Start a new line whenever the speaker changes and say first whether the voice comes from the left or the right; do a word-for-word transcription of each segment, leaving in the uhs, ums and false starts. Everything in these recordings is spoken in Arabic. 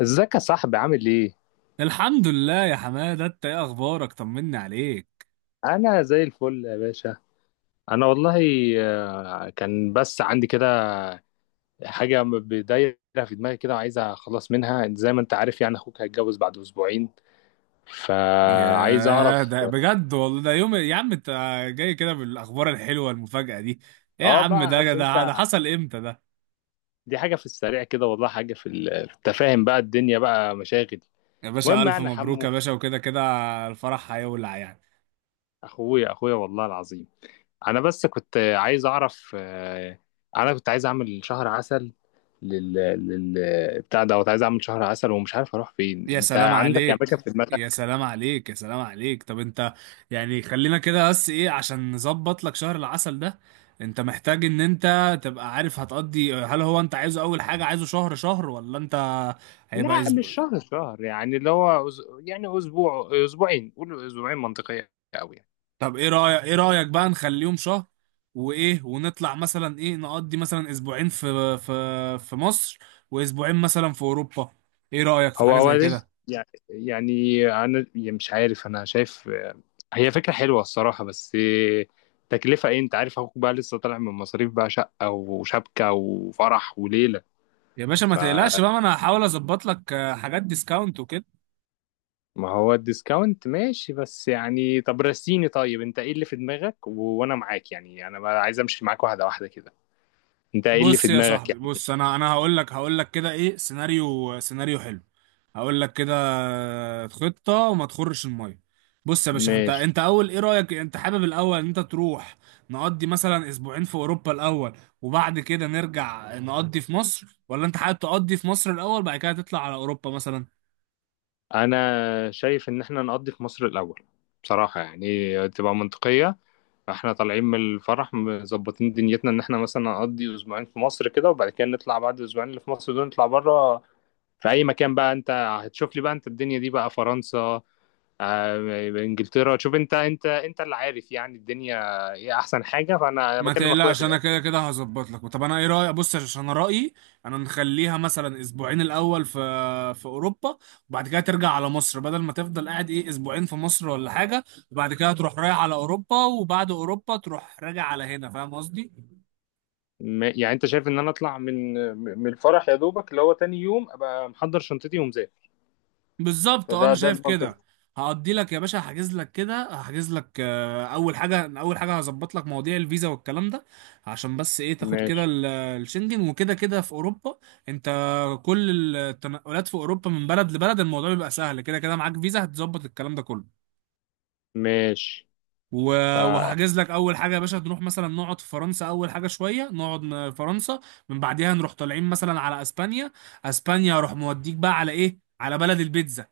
left: ازيك يا صاحبي، عامل ايه؟
right: الحمد لله يا حماده، انت ايه اخبارك؟ طمني عليك.
left: انا زي الفل يا باشا. انا والله آه، كان بس عندي كده حاجه م- بدايره في دماغي كده، وعايز اخلص منها. زي ما انت عارف يعني، اخوك هيتجوز بعد اسبوعين، فعايز
right: يا
left: اعرف.
right: ده بجد والله، ده يوم يا عم انت جاي كده بالاخبار الحلوه، المفاجاه دي ايه يا
left: اه،
right: عم؟
left: بقى
right: ده
left: عارف
right: ده
left: انت،
right: ده حصل امتى ده؟
left: دي حاجه في السريع كده والله، حاجه في ال- في التفاهم بقى، الدنيا بقى مشاغل.
right: يا باشا
left: المهم
right: الف
left: يعني،
right: مبروك
left: حمو
right: يا باشا، وكده كده الفرح هيولع يعني.
left: اخويا اخويا والله العظيم. انا بس كنت عايز اعرف، آه، انا كنت عايز اعمل شهر عسل لل لل بتاع دوت. عايز اعمل شهر عسل ومش عارف اروح فين،
right: يا
left: انت
right: سلام
left: عندك اماكن
right: عليك،
left: في
right: يا
left: دماغك؟
right: سلام عليك، يا سلام عليك. طب انت يعني خلينا كده، بس ايه عشان نظبط لك شهر العسل ده، انت محتاج ان انت تبقى عارف هتقضي، هل هو انت عايزه اول حاجه، عايزه شهر شهر ولا انت هيبقى
left: لا مش
right: اسبوع؟
left: شهر شهر، يعني اللي هو أز... يعني اسبوع اسبوعين، قول اسبوعين منطقيه قوي يعني.
right: طب ايه رايك، ايه رايك بقى نخليهم شهر، وايه ونطلع مثلا ايه، نقضي مثلا اسبوعين في في في مصر، واسبوعين مثلا في اوروبا؟ ايه رايك في
left: هو
right: حاجه زي
left: اولا،
right: كده؟
left: يعني يعني انا يعني مش عارف. انا شايف آه، هي فكره حلوه الصراحه، بس آه، تكلفه ايه؟ انت عارف اخوك بقى لسه طالع من مصاريف بقى، شقه وشبكه وفرح وليله.
right: يا باشا ما تقلقش بقى، ما انا هحاول اظبط لك آه، حاجات ديسكاونت وكده.
left: ما هو الديسكاونت ماشي، بس يعني طب رسيني. طيب انت ايه اللي في دماغك و... وانا معاك؟ يعني انا بقى عايز امشي معاك واحده واحده كده. انت ايه اللي
right: بص
left: في
right: يا
left: دماغك
right: صاحبي،
left: يعني؟
right: بص انا انا هقول لك هقول لك كده ايه سيناريو، سيناريو حلو. هقول لك كده خطة وما تخرش المية. بص يا باشا، انت
left: ماشي.
right: انت اول ايه رأيك، انت حابب الاول ان انت تروح نقضي مثلا اسبوعين في اوروبا الاول وبعد كده نرجع نقضي في مصر، ولا انت حابب تقضي في مصر الاول بعد كده تطلع على اوروبا مثلا؟
left: انا شايف ان احنا نقضي في مصر الاول، بصراحه يعني تبقى منطقيه. احنا طالعين من الفرح مظبطين دنيتنا، ان احنا مثلا نقضي اسبوعين في مصر كده، وبعد كده نطلع بعد الاسبوعين اللي في مصر دول نطلع بره. في اي مكان بقى انت هتشوف لي بقى، انت الدنيا دي بقى فرنسا، آه، انجلترا، شوف انت. انت انت اللي عارف يعني الدنيا، ايه احسن حاجه. فانا
right: ما
left: بكلم اخويا في
right: تقلقش، انا
left: الاخر.
right: كده كده هظبط لك. طب انا ايه رايك، بص عشان انا رايي انا نخليها مثلا اسبوعين الاول في في اوروبا، وبعد كده ترجع على مصر، بدل ما تفضل قاعد ايه اسبوعين في مصر ولا حاجه، وبعد كده تروح رايح على اوروبا، وبعد اوروبا تروح راجع على هنا. فاهم قصدي؟
left: م- يعني انت شايف ان انا اطلع من من الفرح يا دوبك اللي هو تاني يوم، ابقى محضر شنطتي ومذاكر؟
right: بالظبط، اه
left: فده
right: انا
left: ده
right: شايف
left: المنطق.
right: كده. هقضي لك يا باشا، هحجز لك كده، هحجز لك آه، اول حاجه، اول حاجه هظبط لك مواضيع الفيزا والكلام ده، عشان بس ايه تاخد كده
left: ماشي.
right: ال- الشنجن، وكده كده في اوروبا انت كل التنقلات في اوروبا من بلد لبلد الموضوع بيبقى سهل، كده كده معاك فيزا هتظبط الكلام ده كله.
left: ماشي. ف...
right: و- وهحجز لك اول حاجه يا باشا، نروح مثلا نقعد في فرنسا اول حاجه، شويه نقعد ن- فرنسا، من بعديها نروح طالعين مثلا على اسبانيا. اسبانيا اروح موديك بقى على ايه، على بلد البيتزا،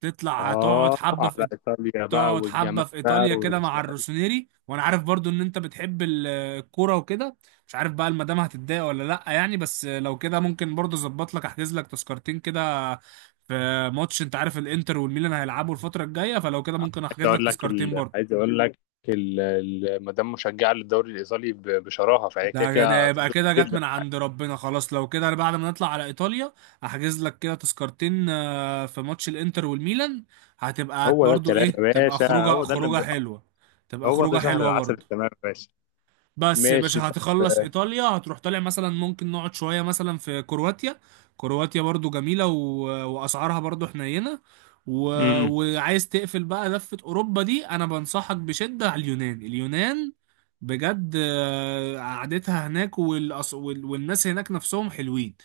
right: تطلع هتقعد
left: اه،
right: حبه
left: على
right: في،
left: ايطاليا بقى،
right: تقعد حبة
left: والجمال
right: في
left: بقى
right: إيطاليا كده
left: وال-.
right: مع الروسونيري، وأنا عارف برضو إن أنت بتحب ال- الكورة وكده. مش عارف بقى المدام هتتضايق ولا لأ يعني، بس لو كده ممكن برضو أظبط لك، أحجز لك تذكرتين كده في ماتش، أنت عارف الإنتر والميلان هيلعبوا الفترة الجاية، فلو كده ممكن
left: عايز
right: أحجز لك
left: اقول لك
right: تذكرتين
left: ال...
right: برضو.
left: عايز اقول لك ال... ال- مدام مشجعه للدوري الايطالي ب- بشراهه، فهي كده
right: ده
left: كده
right: ده يبقى
left: هتبدو.
right: كده جت من عند ربنا. خلاص لو كده، أنا بعد ما نطلع على إيطاليا أحجز لك كده تذكرتين آه، في ماتش الإنتر والميلان، هتبقى
left: هو ده
right: برضو
left: الكلام يا
right: إيه، تبقى
left: باشا،
right: خروجة
left: هو ده
right: خروجة
left: اللي،
right: حلوة، تبقى
left: هو ده
right: خروجة
left: شهر
right: حلوة
left: العسل
right: برضو.
left: التمام يا باشا.
right: بس يا باشا
left: ماشي طب.
right: هتخلص ايطاليا، هتروح طالع مثلا، ممكن نقعد شويه مثلا في كرواتيا. كرواتيا برضو جميله، و... واسعارها برضو حنينه. و...
left: امم.
right: وعايز تقفل بقى لفه اوروبا دي، انا بنصحك بشده على اليونان. اليونان بجد آه، قعدتها هناك، والأص... وال... والناس هناك نفسهم حلوين،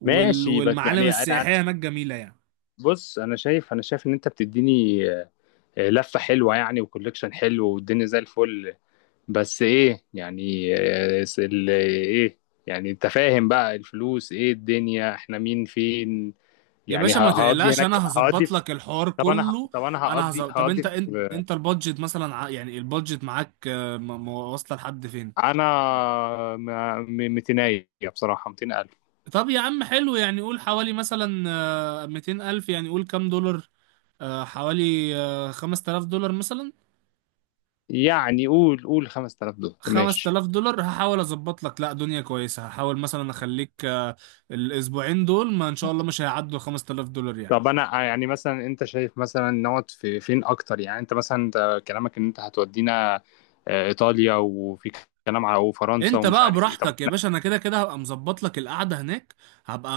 right: وال...
left: ماشي بس
right: والمعالم
left: يعني انا أنا-
right: السياحيه هناك جميله يعني.
left: بص، انا شايف انا شايف ان انت بتديني آه، آه، لفه حلوه يعني، وكوليكشن حلو، والدنيا زي الفل. بس ايه يعني آه، س- ال- ايه، يعني انت فاهم بقى الفلوس ايه، الدنيا احنا مين فين
right: يا
left: يعني ه-
right: باشا ما
left: هقضي
right: تقلقش،
left: هناك،
right: انا
left: هقضي
right: هظبط
left: في-
right: لك الحوار
left: طب انا ه-
right: كله،
left: طب انا
right: انا
left: هقضي
right: هظبط. طب
left: هقضي
right: انت انت
left: في-.
right: انت البادجت مثلا ع- يعني البادجت معاك آه، م- م- واصله لحد فين؟
left: انا م- م- مئتين، بصراحه مئتين ألف.
right: طب يا عم حلو، يعني قول حوالي مثلا آه، مئتين الف، يعني قول كام دولار، آه، حوالي آه، خمس آلاف دولار مثلا.
left: يعني قول قول خمسة آلاف دولار ماشي.
right: خمس آلاف دولار هحاول اظبط لك، لا دنيا كويسه، هحاول مثلا اخليك آه، الاسبوعين دول ما ان شاء الله مش هيعدوا خمس آلاف دولار يعني.
left: طب انا آه، يعني مثلا انت شايف مثلا نقعد في فين اكتر؟ يعني انت مثلا، انت كلامك ان انت هتودينا آه، ايطاليا وفي كلام على وفرنسا
right: انت
left: ومش
right: بقى
left: عارف ايه. طب
right: براحتك يا
left: احنا.
right: باشا، انا كده كده هبقى مظبط لك القعده هناك، هبقى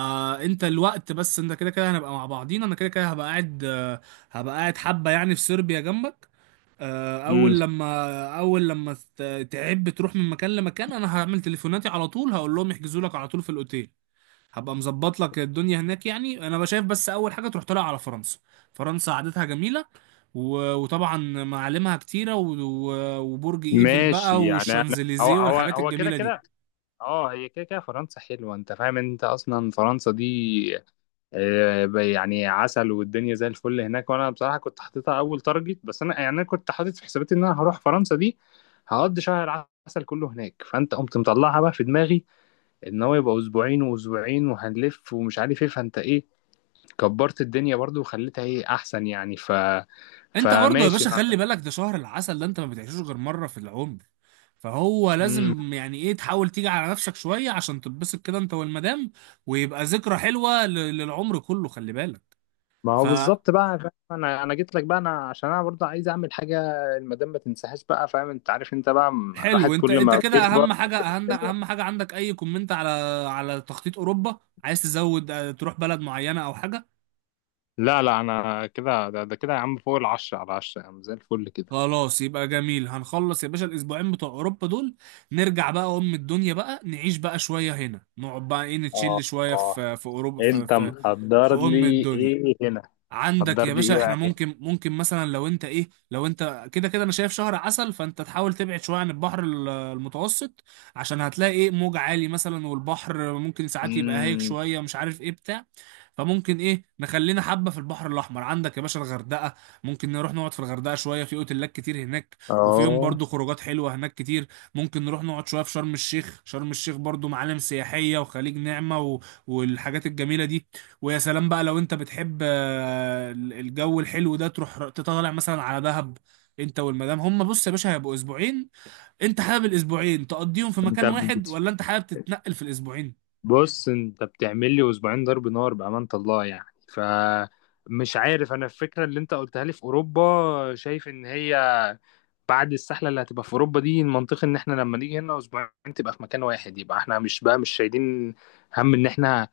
right: انت الوقت بس، انت كده كده هنبقى مع بعضينا، انا كده كده هبقى قاعد آه، هبقى قاعد حبه يعني في صربيا جنبك. آه،
left: امم.
right: اول لما اول لما ت- تعب تروح من مكان لمكان، انا هعمل تليفوناتي على طول، هقول لهم يحجزوا لك على طول في الاوتيل. هبقى مظبط لك الدنيا هناك. يعني انا شايف بس اول حاجه تروح طالع على فرنسا. فرنسا عادتها جميله، و- وطبعا معالمها كتيرة، و- و- وبرج ايفل بقى
left: ماشي يعني انا، هو
right: والشانزليزيه
left: هو
right: والحاجات
left: هو كده
right: الجميلة دي.
left: كده. اه، هي كده كده فرنسا حلوه، انت فاهم، انت اصلا فرنسا دي آه، يعني عسل، والدنيا زي الفل هناك. وانا بصراحه كنت حاططها اول تارجت، بس انا يعني، انا كنت حاطط في حساباتي ان انا هروح فرنسا دي هقضي شهر عسل كله هناك. فانت قمت مطلعها بقى في دماغي ان هو يبقى اسبوعين واسبوعين، وهنلف ومش عارف ايه. فانت ايه كبرت الدنيا برضو، وخليتها ايه احسن يعني. ف
right: انت برضه يا
left: فماشي
right: باشا
left: بقى.
right: خلي بالك، ده شهر العسل ده انت ما بتعيشوش غير مرة في العمر، فهو
left: مم.
right: لازم يعني ايه تحاول تيجي على نفسك شوية عشان تتبسط كده انت والمدام، ويبقى ذكرى حلوة ل- للعمر كله. خلي بالك،
left: ما هو
right: فحلو.
left: بالظبط بقى، فاهم؟ انا انا جيت لك بقى، انا عشان انا برضه عايز اعمل حاجه، المدام ما تنساهاش بقى، فاهم؟ انت عارف، انت بقى م- الواحد
right: انت
left: كل
right: انت
left: ما
right: كده
left: بيكبر.
right: اهم حاجة، اهم اهم حاجة عندك اي كومنت على على تخطيط اوروبا؟ عايز تزود اه، تروح بلد معينة او حاجة؟
left: لا لا، انا كده ده, ده كده يا عم فوق العشرة على عشرة، يا عم زي الفل كده.
right: خلاص يبقى جميل. هنخلص يا باشا الاسبوعين بتوع اوروبا دول، نرجع بقى ام الدنيا، بقى نعيش بقى شويه هنا، نقعد بقى ايه
left: اه
right: نتشيل شويه
left: اه،
right: في في اوروبا في
left: انت
right: في في
left: محضر
right: ام
left: لي
right: الدنيا.
left: ايه هنا؟
right: عندك
left: حضر
right: يا
left: لي
right: باشا،
left: ايه
right: احنا
left: بقى؟
right: ممكن، ممكن مثلا لو انت ايه، لو انت كده كده انا شايف شهر عسل، فانت تحاول تبعد شويه عن البحر ال- المتوسط عشان هتلاقي ايه موج عالي مثلا، والبحر ممكن ساعات يبقى هايج
left: امم.
right: شويه، مش عارف ايه بتاع. فممكن ايه نخلينا حبه في البحر الاحمر. عندك يا باشا الغردقه، ممكن نروح نقعد في الغردقه شويه، في اوتيلات كتير هناك، وفيهم
left: اه،
right: برضو خروجات حلوه هناك كتير. ممكن نروح نقعد شويه في شرم الشيخ، شرم الشيخ برضو معالم سياحيه وخليج نعمه و... والحاجات الجميله دي. ويا سلام بقى لو انت بتحب آه، الجو الحلو ده تروح ر- تطلع مثلا على دهب. انت والمدام هم، بص يا باشا هيبقوا اسبوعين، انت حابب الاسبوعين تقضيهم في
left: انت
right: مكان واحد،
left: بت-
right: ولا انت حابب تتنقل في الاسبوعين؟
left: بص انت بتعمل لي اسبوعين ضرب نار بأمانة الله يعني. ف مش عارف، انا الفكرة اللي انت قلتها لي في اوروبا شايف ان هي بعد السحلة اللي هتبقى في اوروبا دي، المنطقي ان احنا لما نيجي هنا اسبوعين تبقى في مكان واحد. يبقى احنا مش بقى، مش شايلين هم ان احنا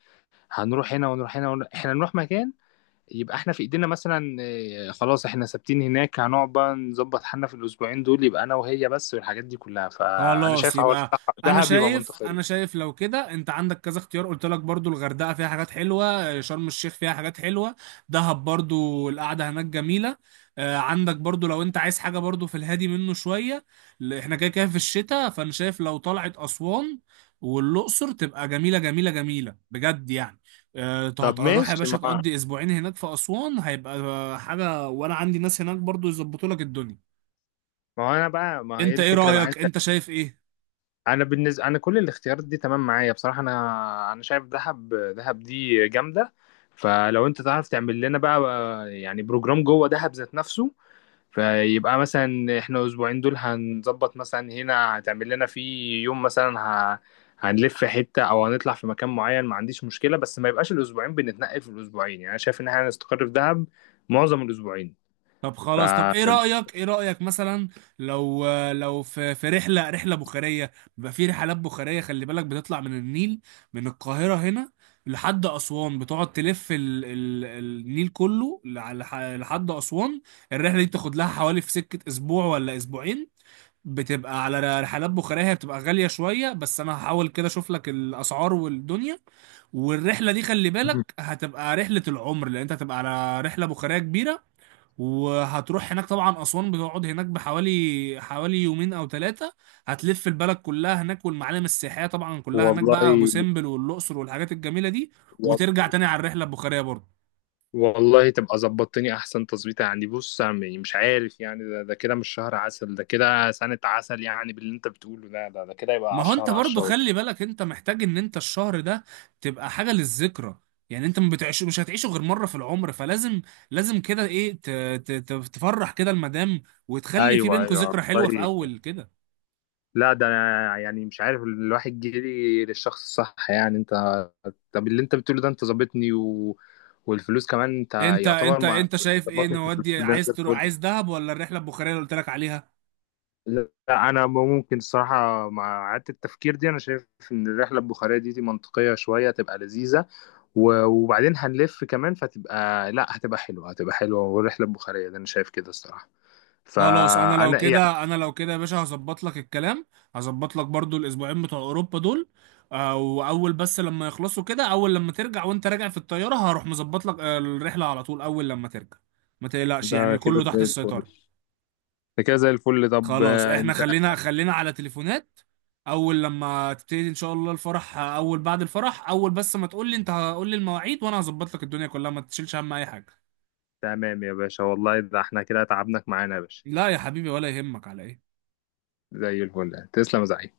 left: هنروح هنا ونروح هنا ونروح. احنا نروح مكان يبقى احنا في ايدينا، مثلا آه، خلاص احنا ثابتين هناك، هنقعد بقى نظبط حالنا في الاسبوعين دول، يبقى انا وهي بس والحاجات دي كلها. فانا
right: خلاص
left: شايف حوار
right: يبقى، انا
left: دهب يبقى
right: شايف انا
left: منطقية.
right: شايف لو كده انت عندك كذا اختيار، قلت لك برضو الغردقه فيها حاجات حلوه، شرم الشيخ فيها حاجات حلوه، دهب برضو القعده هناك جميله. آه، عندك برضو لو انت عايز حاجه برضو في الهادي منه شويه، ل- احنا كده كده في الشتاء، فانا شايف لو طلعت اسوان والاقصر تبقى جميله جميله جميله بجد يعني. آه، ت-
left: طب
right: هتروح يا
left: ماشي
right: باشا
left: ما هو-
right: تقضي اسبوعين هناك في اسوان هيبقى حاجه، وانا عندي ناس هناك برضو يظبطوا لك الدنيا.
left: ما هو انا بقى، ما هي
right: انت ايه
left: الفكرة بقى،
right: رايك،
left: انت،
right: انت شايف ايه؟
left: انا بالنسبة انا كل الاختيارات دي تمام معايا بصراحة. انا انا شايف دهب. دهب دي جامدة. فلو انت تعرف تعمل لنا بقى يعني بروجرام جوه دهب ذات نفسه، فيبقى مثلا احنا اسبوعين دول هنظبط، مثلا هنا هتعمل لنا في يوم مثلا ه... هنلف حتة او هنطلع في مكان معين، ما عنديش مشكلة، بس ما يبقاش الاسبوعين بنتنقل في الاسبوعين. يعني انا شايف ان احنا هنستقر في دهب معظم الاسبوعين.
right: طب
left: ف
right: خلاص، طب ايه رأيك، ايه رأيك مثلا لو لو في في رحلة رحلة بخارية؟ بيبقى في رحلات بخارية، خلي بالك بتطلع من النيل من القاهرة هنا لحد أسوان، بتقعد تلف ال ال النيل كله لع- لح- لحد أسوان. الرحلة دي بتاخد لها حوالي في سكة أسبوع ولا أسبوعين، بتبقى على رحلات بخارية. هي بتبقى غالية شوية بس أنا هحاول كده أشوف لك الأسعار والدنيا. والرحلة دي خلي بالك هتبقى رحلة العمر، لأن أنت هتبقى على رحلة بخارية كبيرة. وهتروح هناك طبعا أسوان، بتقعد هناك بحوالي حوالي يومين أو ثلاثة، هتلف البلد كلها هناك، والمعالم السياحية طبعا كلها هناك
left: والله،
right: بقى، أبو سمبل والأقصر والحاجات الجميلة دي، وترجع تاني على الرحلة البخارية برضه.
left: والله تبقى ظبطتني احسن تظبيطه يعني. بص يعني مش عارف يعني ده, ده كده مش شهر عسل، ده كده سنة عسل يعني، باللي انت بتقوله ده ده, ده كده يبقى
right: ما هو
left: عشرة
right: أنت
left: على
right: برضه
left: عشرة.
right: خلي بالك، أنت محتاج إن أنت الشهر ده تبقى حاجة للذكرى، يعني أنت ما بتعيش، مش هتعيشه غير مرة في العمر، فلازم لازم كده إيه ت- ت- ت- تفرح كده المدام، وتخلي في
left: ايوه
right: بينكوا
left: ايوه
right: ذكرى حلوة في
left: والله،
right: أول كده.
left: لا ده انا يعني مش عارف الواحد جري للشخص الصح يعني. انت، طب اللي انت بتقوله ده انت ظابطني و... والفلوس كمان انت
right: انت
left: يعتبر،
right: انت
left: ما
right: انت شايف ايه
left: ظبطني في الفلوس
right: نودي،
left: ده
right: عايز
left: زي
right: تروح
left: الفل.
right: عايز دهب ولا الرحله البخاريه اللي قلت لك عليها؟
left: لا، انا ممكن الصراحه مع اعاده التفكير دي، انا شايف ان الرحله البخاريه دي, دي منطقيه شويه، تبقى لذيذه و... وبعدين هنلف كمان، فتبقى لا هتبقى حلوه. هتبقى حلوه والرحله البخاريه ده انا شايف كده الصراحه.
right: خلاص انا لو
left: فانا يعني.
right: كده، انا لو كده يا باشا هظبط لك الكلام، هظبط لك برضو الاسبوعين بتوع اوروبا دول. آه، واول بس لما يخلصوا كده، اول لما ترجع وانت راجع في الطياره، هروح مظبط لك آه، الرحله على طول اول لما ترجع، ما تقلقش
left: ده
right: يعني
left: كده
right: كله تحت
left: زي الفل.
right: السيطره.
left: ده كده زي الفل طب
right: خلاص
left: آه،
right: احنا
left: انت.
right: خلينا خلينا على تليفونات، اول لما تبتدي ان شاء الله الفرح آه، اول بعد الفرح، اول بس ما تقول لي انت هقول لي المواعيد، وانا هظبط لك الدنيا كلها، ما تشيلش هم اي حاجه.
left: تمام يا باشا والله، ده احنا كده تعبناك معانا يا باشا.
right: لا يا حبيبي، ولا يهمك على ايه.
left: زي الفل، تسلم يا زعيم.